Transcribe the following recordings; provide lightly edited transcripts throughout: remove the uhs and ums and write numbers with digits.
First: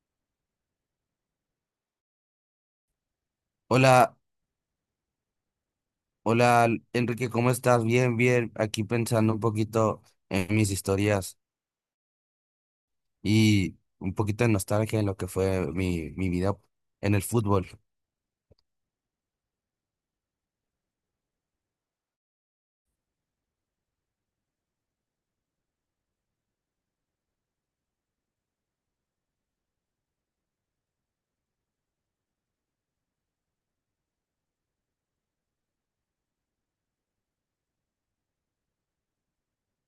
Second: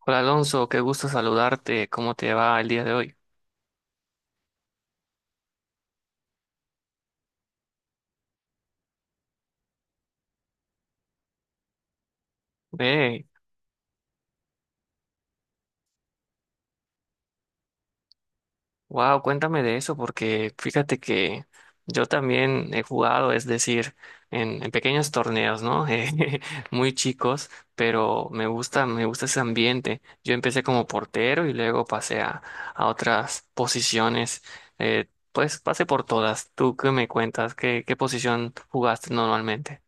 Hola Alonso, qué gusto saludarte. ¿Cómo te va el día de hoy? Hola, hola Enrique, ¿cómo estás? Bien, bien. Aquí pensando un poquito en mis historias Hey, y un poquito de nostalgia en lo que fue mi vida en el fútbol. wow, cuéntame de eso porque fíjate que yo también he jugado, es decir, en pequeños torneos, ¿no? Muy chicos, pero me gusta ese ambiente. Yo empecé como portero y luego a otras posiciones. Pues pasé por todas. ¿Tú qué me cuentas? ¿ qué posición jugaste normalmente?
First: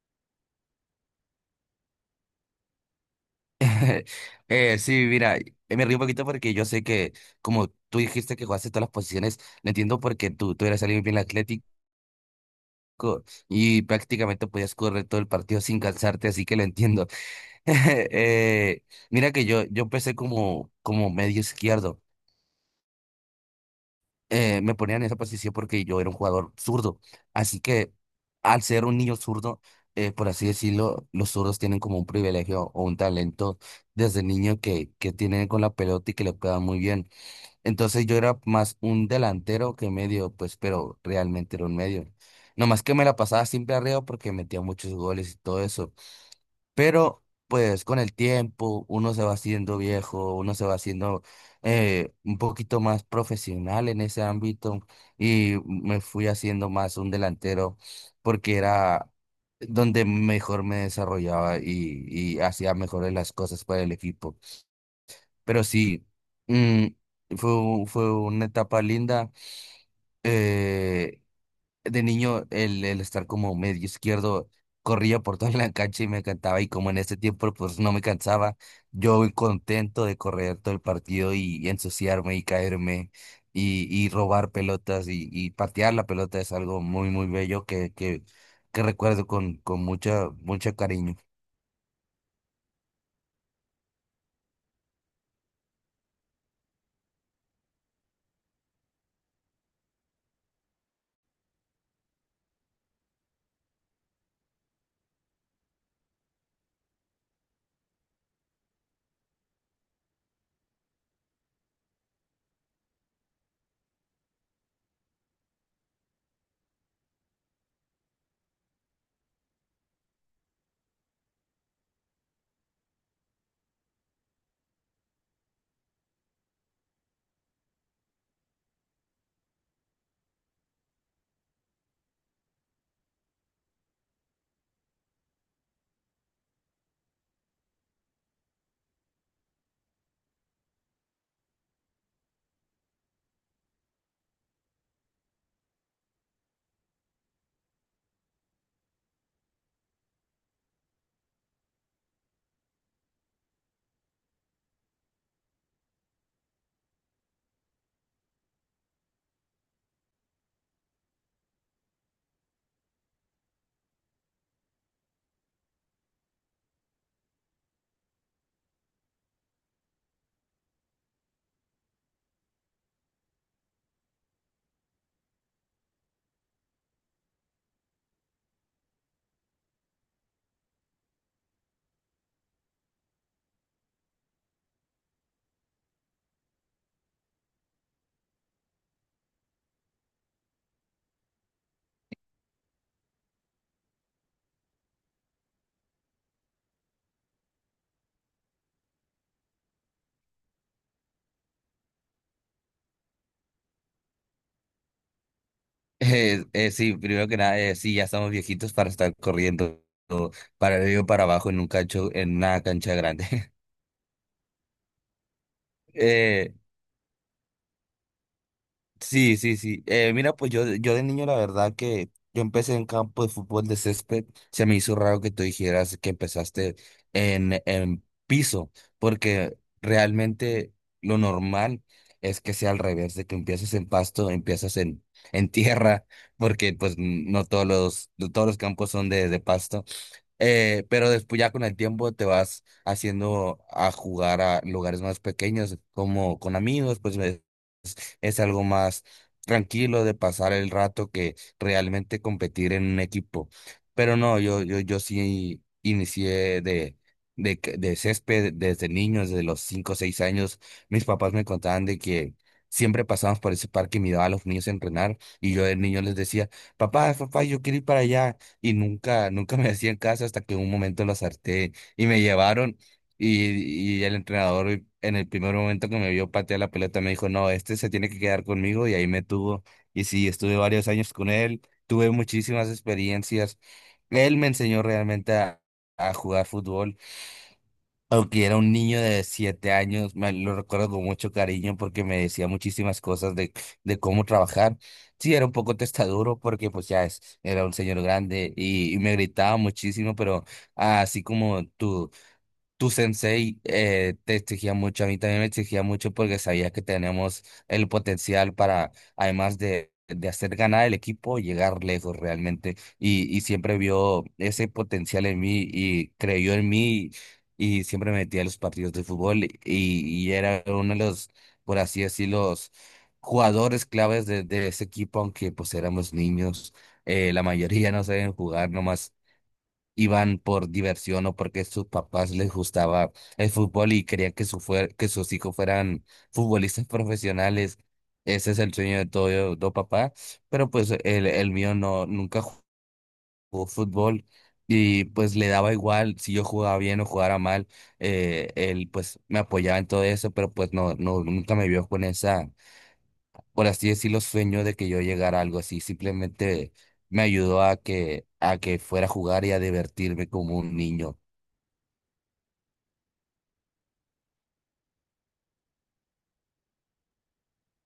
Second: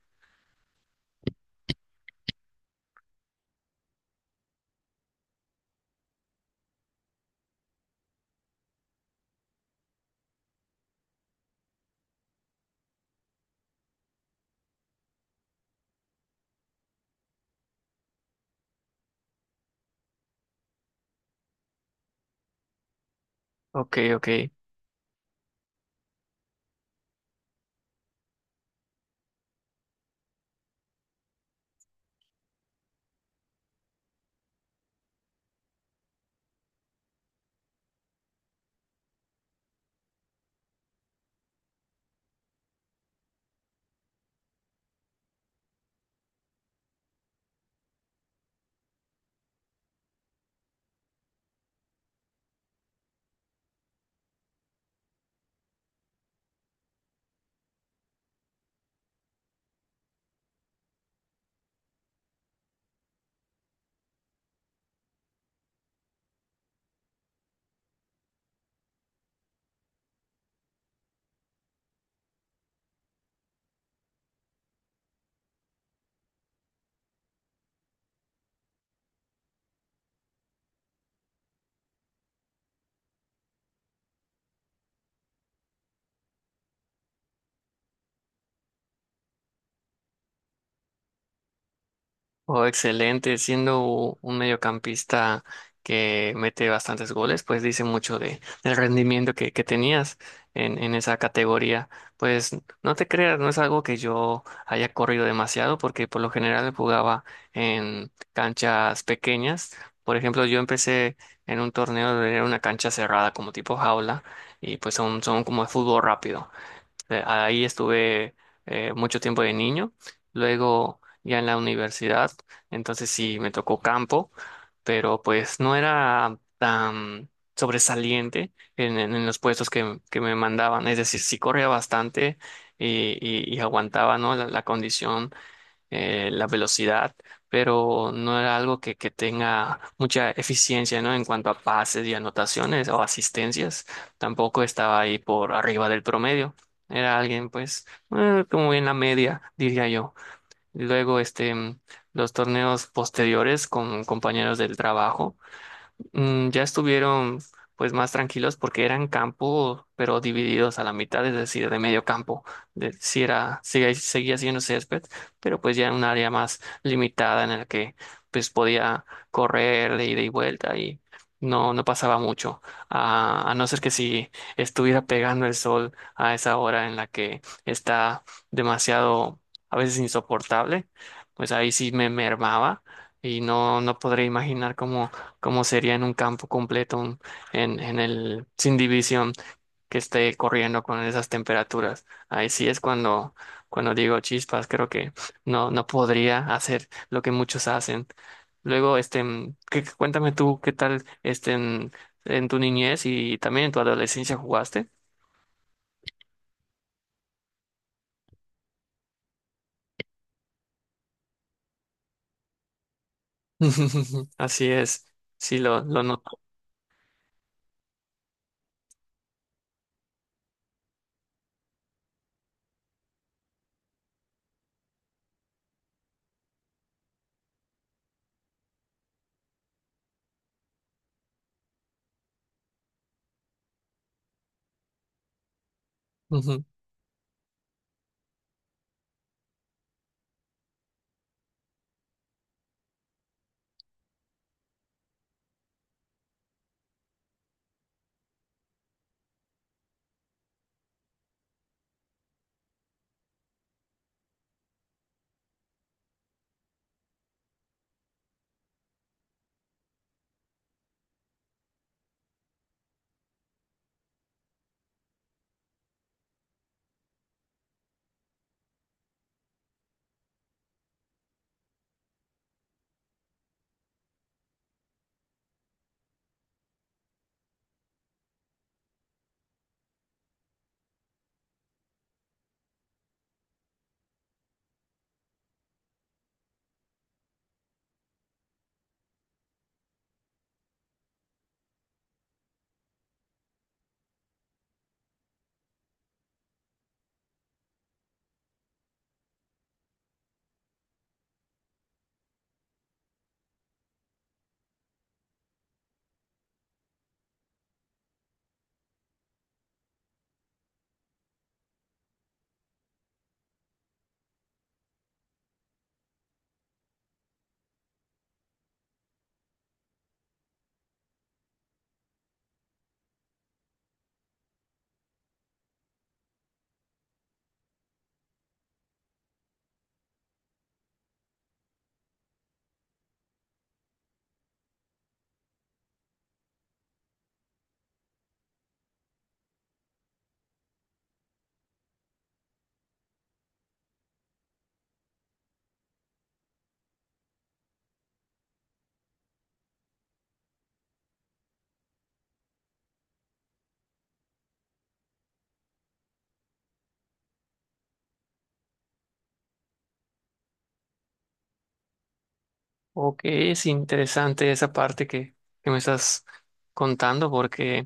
Sí, mira, me río un poquito porque yo sé que como tú dijiste que jugaste todas las posiciones, lo entiendo porque tú eras alguien bien atlético y prácticamente podías correr todo el partido sin cansarte, así que lo entiendo. Eh, Mira que yo empecé como medio izquierdo. Ok, ok. Me ponían en esa posición porque yo era un jugador zurdo. Así que al ser un niño zurdo, por así decirlo, los zurdos tienen como un privilegio o un talento desde niño que tienen con la pelota y que le pegan muy bien. Entonces yo era más un delantero que medio, pues, pero realmente era un medio. Nomás que me la pasaba siempre arriba porque metía muchos goles y todo eso. Pero pues con el tiempo uno se va haciendo viejo, uno se va haciendo un poquito más profesional en ese ámbito, y me fui haciendo más un delantero porque era donde mejor me desarrollaba y hacía mejores las cosas para el equipo. Pero sí, mm, fue una etapa linda. Eh, de niño el estar como medio izquierdo, corría por toda la cancha y me encantaba, y como en ese tiempo pues no me cansaba, yo muy contento de correr todo el partido y ensuciarme y caerme y robar pelotas y patear la pelota es algo muy muy bello que, que recuerdo con mucho cariño. Oh, excelente. Siendo un mediocampista que mete bastantes goles, pues dice mucho de, del rendimiento que tenías en esa categoría. Pues no te creas, no es algo que yo haya corrido demasiado, porque por lo general jugaba en canchas pequeñas. Por ejemplo, yo empecé en un torneo de una cancha cerrada, como tipo jaula, y pues son como de fútbol rápido. Ahí estuve mucho tiempo de niño, luego ya en la universidad, entonces sí me tocó campo, pero pues no era tan sobresaliente en los puestos que me mandaban, es decir, sí corría bastante y aguantaba, ¿no? la condición, la velocidad, pero no era algo que tenga mucha eficiencia, ¿no? En cuanto a pases y anotaciones o asistencias, tampoco estaba ahí por arriba del promedio. Era alguien, pues, como en la media, diría yo. Luego, este, los torneos posteriores con compañeros del trabajo. Ya estuvieron pues más tranquilos porque eran campo, pero divididos a la mitad, es decir, de medio campo. Sí era, seguía siendo césped, pero pues ya era un área más limitada en la que pues podía correr de ida y vuelta y no, no pasaba mucho. A no ser que si estuviera pegando el sol a esa hora en la que está demasiado, a veces insoportable, pues ahí sí me mermaba y no, no podré imaginar cómo como sería en un campo completo, en el, sin división, que esté corriendo con esas temperaturas. Ahí sí es cuando, cuando digo chispas, creo que no, no podría hacer lo que muchos hacen. Luego, este, cuéntame tú qué tal este, en tu niñez y también en tu adolescencia jugaste. Sí, primero que nada, sí, ya estamos viejitos para estar corriendo para arriba y para abajo en en una cancha grande. Así es, lo noto. Eh, Sí, sí, sí. Mira, pues yo de niño, la verdad que yo empecé en campo de fútbol de césped. Se me hizo raro que tú dijeras que empezaste en piso, porque realmente lo normal es que sea al revés, de que empieces en pasto, empiezas en tierra, porque pues no todos los, no todos los campos son de pasto. Pero después ya con el tiempo te vas haciendo a jugar a lugares más pequeños, como con amigos, pues es algo más tranquilo de pasar el rato que realmente competir en un equipo. Pero no, yo sí inicié de césped desde niño, desde los 5 o 6 años. Mis papás me contaban de que siempre pasábamos por ese parque y miraba a los niños entrenar y yo de niño les decía, papá, papá, yo quiero ir para allá, y nunca, nunca me hacían caso hasta que un momento lo harté y me llevaron, y el entrenador en el primer momento que me vio patear la pelota me dijo, no, este se tiene que quedar conmigo, y ahí me tuvo y sí, estuve varios años con él, tuve muchísimas experiencias. Él me enseñó realmente a jugar fútbol. Aunque era un niño de 7 años, me lo recuerdo con mucho cariño porque me decía muchísimas cosas de cómo trabajar. Sí, era un poco testaduro porque pues era un señor grande y me gritaba muchísimo, pero así como tú. Tu sensei te exigía mucho, a mí también me exigía mucho porque sabía que tenemos el potencial para, además de hacer ganar el equipo, llegar lejos realmente. Y siempre vio ese potencial en mí y creyó en mí, y siempre me metía a los partidos de fútbol y era uno de los, por así decirlo, los jugadores claves de ese equipo, aunque pues éramos niños, la mayoría no saben jugar, nomás iban por diversión o porque sus papás les gustaba el fútbol y querían que, que sus hijos fueran futbolistas profesionales. Ese es el sueño de todo papá, pero pues el mío no, nunca jugó fútbol, y pues le daba igual si yo jugaba bien o jugara mal, él pues me apoyaba en todo eso, pero pues no, no, nunca me vio con esa, por así decirlo, sueño de que yo llegara a algo así, simplemente me ayudó a que fuera a jugar y a divertirme como un niño. Ok, es interesante esa parte que me estás contando porque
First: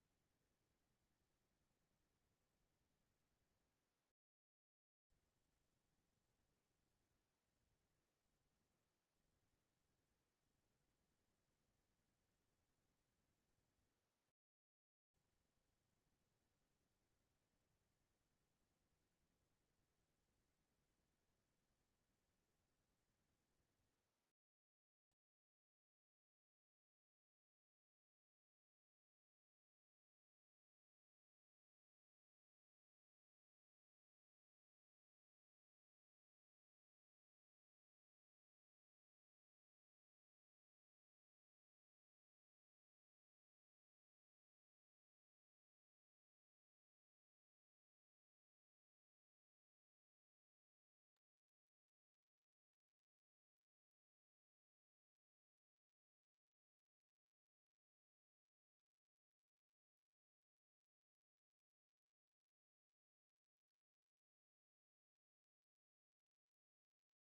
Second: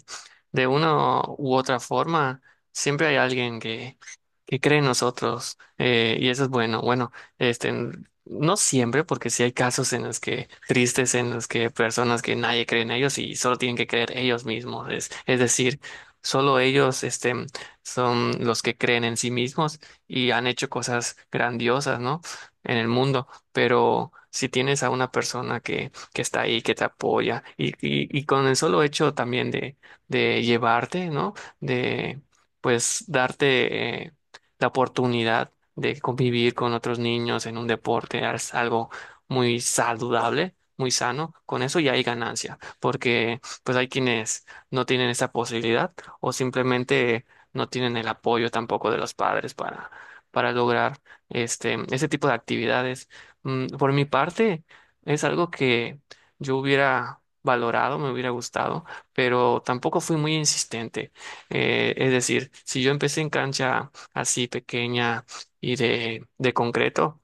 de una u otra forma siempre hay alguien que... ¿Qué creen nosotros? Y eso es bueno. Bueno, este, no siempre, porque sí hay casos en los que, tristes, en los que personas que nadie cree en ellos y solo tienen que creer ellos mismos. Es decir, solo ellos, este, son los que creen en sí mismos y han hecho cosas grandiosas, ¿no? En el mundo. Pero si tienes a una persona que está ahí, que te apoya y con el solo hecho también de llevarte, ¿no? De, pues, darte la oportunidad de convivir con otros niños en un deporte, es algo muy saludable, muy sano, con eso ya hay ganancia, porque pues hay quienes no tienen esa posibilidad o simplemente no tienen el apoyo tampoco de los padres para lograr este, ese tipo de actividades. Por mi parte, es algo que yo hubiera valorado, me hubiera gustado, pero tampoco fui muy insistente. Es decir, si yo empecé en cancha así pequeña y de concreto,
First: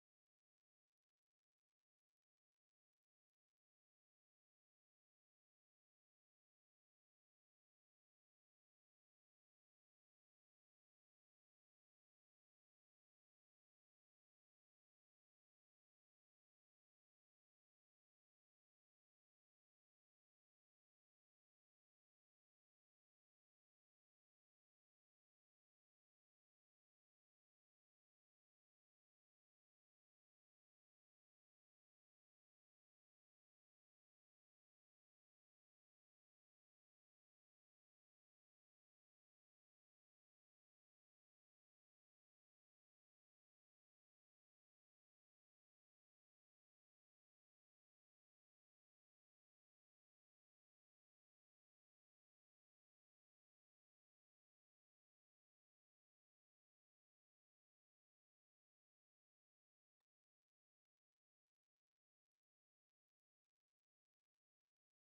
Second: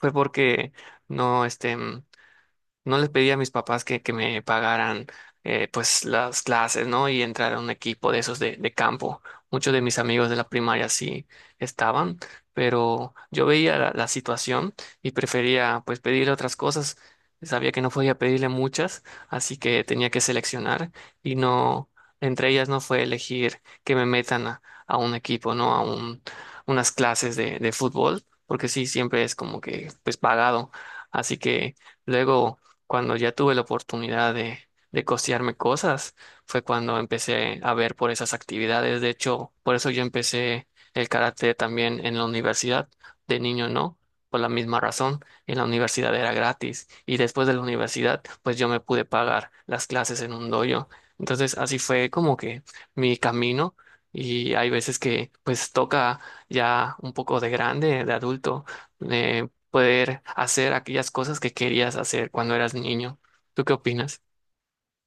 fue porque no, este, no les pedí a mis papás que me pagaran pues las clases, ¿no? Y entrar a un equipo de esos de campo. Muchos de mis amigos de la primaria sí estaban, pero yo veía la situación y prefería pues pedirle otras cosas. Sabía que no podía pedirle muchas, así que tenía que seleccionar y no, entre ellas no fue elegir que me metan a un equipo, ¿no? A un, unas clases de fútbol, porque sí, siempre es como que pues pagado. Así que luego cuando ya tuve la oportunidad de costearme cosas, fue cuando empecé a ver por esas actividades. De hecho, por eso yo empecé el karate también en la universidad. De niño no, por la misma razón. En la universidad era gratis. Y después de la universidad, pues yo me pude pagar las clases en un dojo. Entonces, así fue como que mi camino. Y hay veces que pues toca ya un poco de grande, de adulto, eh, poder hacer aquellas cosas que querías hacer cuando eras niño. ¿Tú qué opinas?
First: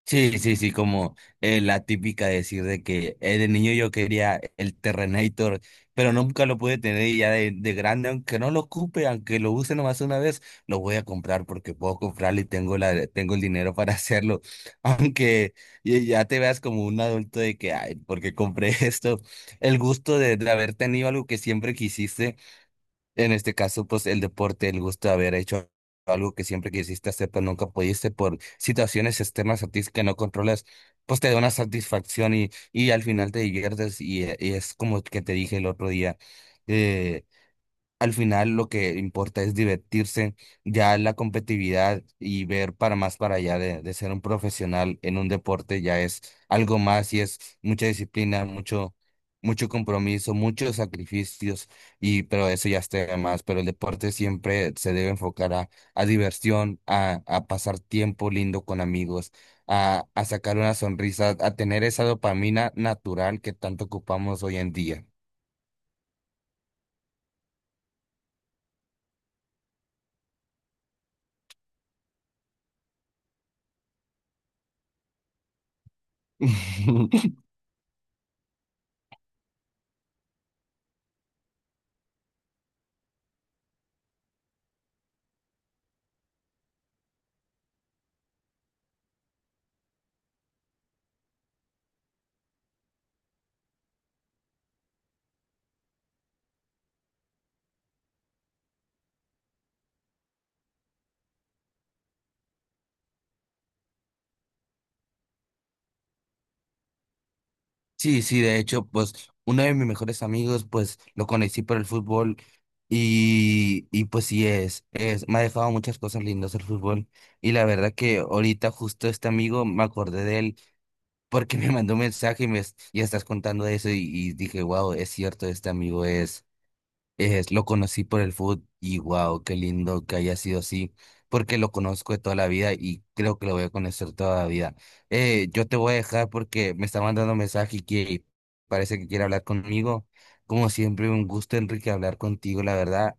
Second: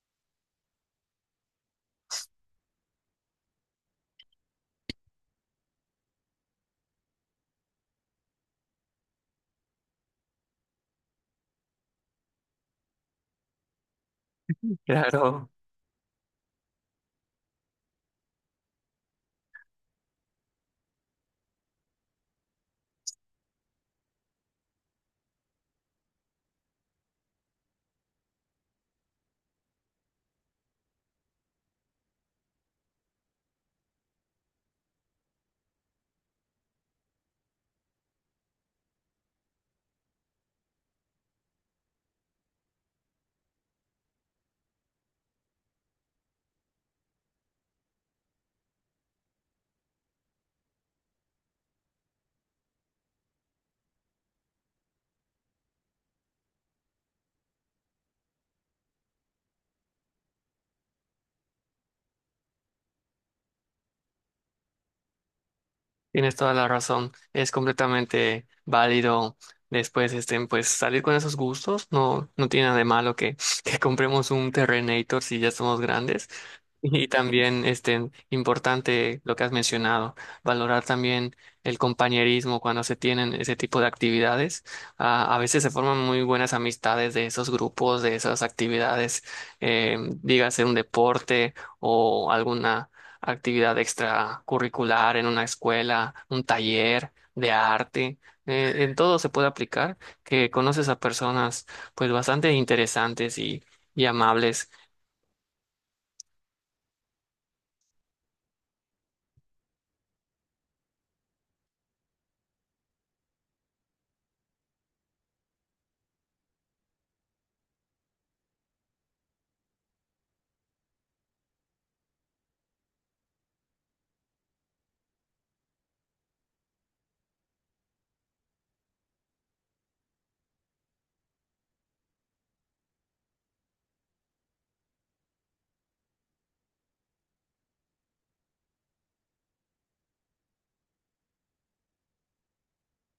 Sí, sí, sí, como la típica decir de que de niño yo quería el Terrenator, pero nunca lo pude tener, y ya de grande, aunque no lo ocupe, aunque lo use nomás una vez, lo voy a comprar porque puedo comprarlo y tengo la, tengo el dinero para hacerlo. Claro. Aunque ya ya te veas como un adulto de que, ay, ¿por qué compré esto? El gusto de haber tenido algo que siempre quisiste, en este caso, pues el deporte, el gusto de haber hecho algo que siempre quisiste hacer, pero nunca pudiste por situaciones externas a ti que no controlas, pues te da una satisfacción y al final te diviertes. Y, y es como que te dije el otro día, eh, al final lo que importa es divertirse, ya la competitividad y ver para más para allá de ser un profesional en un deporte, ya es algo más y es mucha disciplina, mucho, mucho compromiso, muchos sacrificios, y pero eso ya está de más, pero el deporte siempre se debe enfocar a diversión, a pasar tiempo lindo con amigos, a sacar una sonrisa, a tener esa dopamina natural que tanto ocupamos hoy en día. Tienes toda la razón, es completamente válido después este, pues salir con esos gustos, no, no tiene nada de malo que que compremos un Terrenator si ya somos grandes. Y también este, importante lo que has mencionado, valorar también el compañerismo cuando se tienen ese tipo de actividades. Ah, a veces se forman muy buenas amistades de esos grupos, de esas actividades, dígase un deporte o alguna actividad extracurricular en una escuela, un taller de arte, en todo se puede aplicar, que conoces a personas pues bastante interesantes y amables. Sí, sí, de hecho, pues uno de mis mejores amigos, pues lo conocí por el fútbol, y pues sí es, me ha dejado muchas cosas lindas el fútbol, y la verdad que ahorita justo este amigo me acordé de él porque me mandó un mensaje y estás contando eso, y dije, wow, es cierto, este amigo es. Es, lo conocí por el food y wow, qué lindo que haya sido así, porque lo conozco de toda la vida y creo que lo voy a conocer toda la vida. Yo te voy a dejar porque me está mandando mensaje y que parece que quiere hablar conmigo. Como siempre, un gusto, Enrique, hablar contigo, la verdad.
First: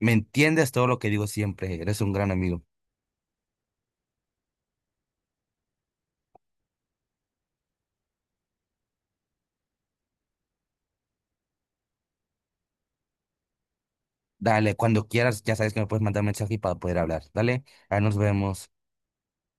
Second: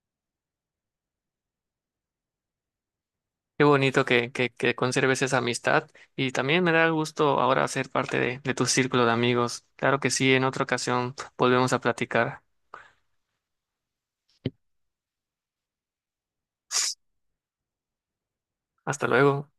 Me entiendes todo lo que digo siempre, eres un gran amigo. Qué bonito que que conserves esa amistad y también me da gusto ahora ser parte de tu círculo de amigos. Claro que sí, en otra ocasión volvemos a platicar. Dale, cuando quieras, ya sabes que me puedes mandar mensaje para poder hablar. Dale, ahí nos vemos. Hasta luego.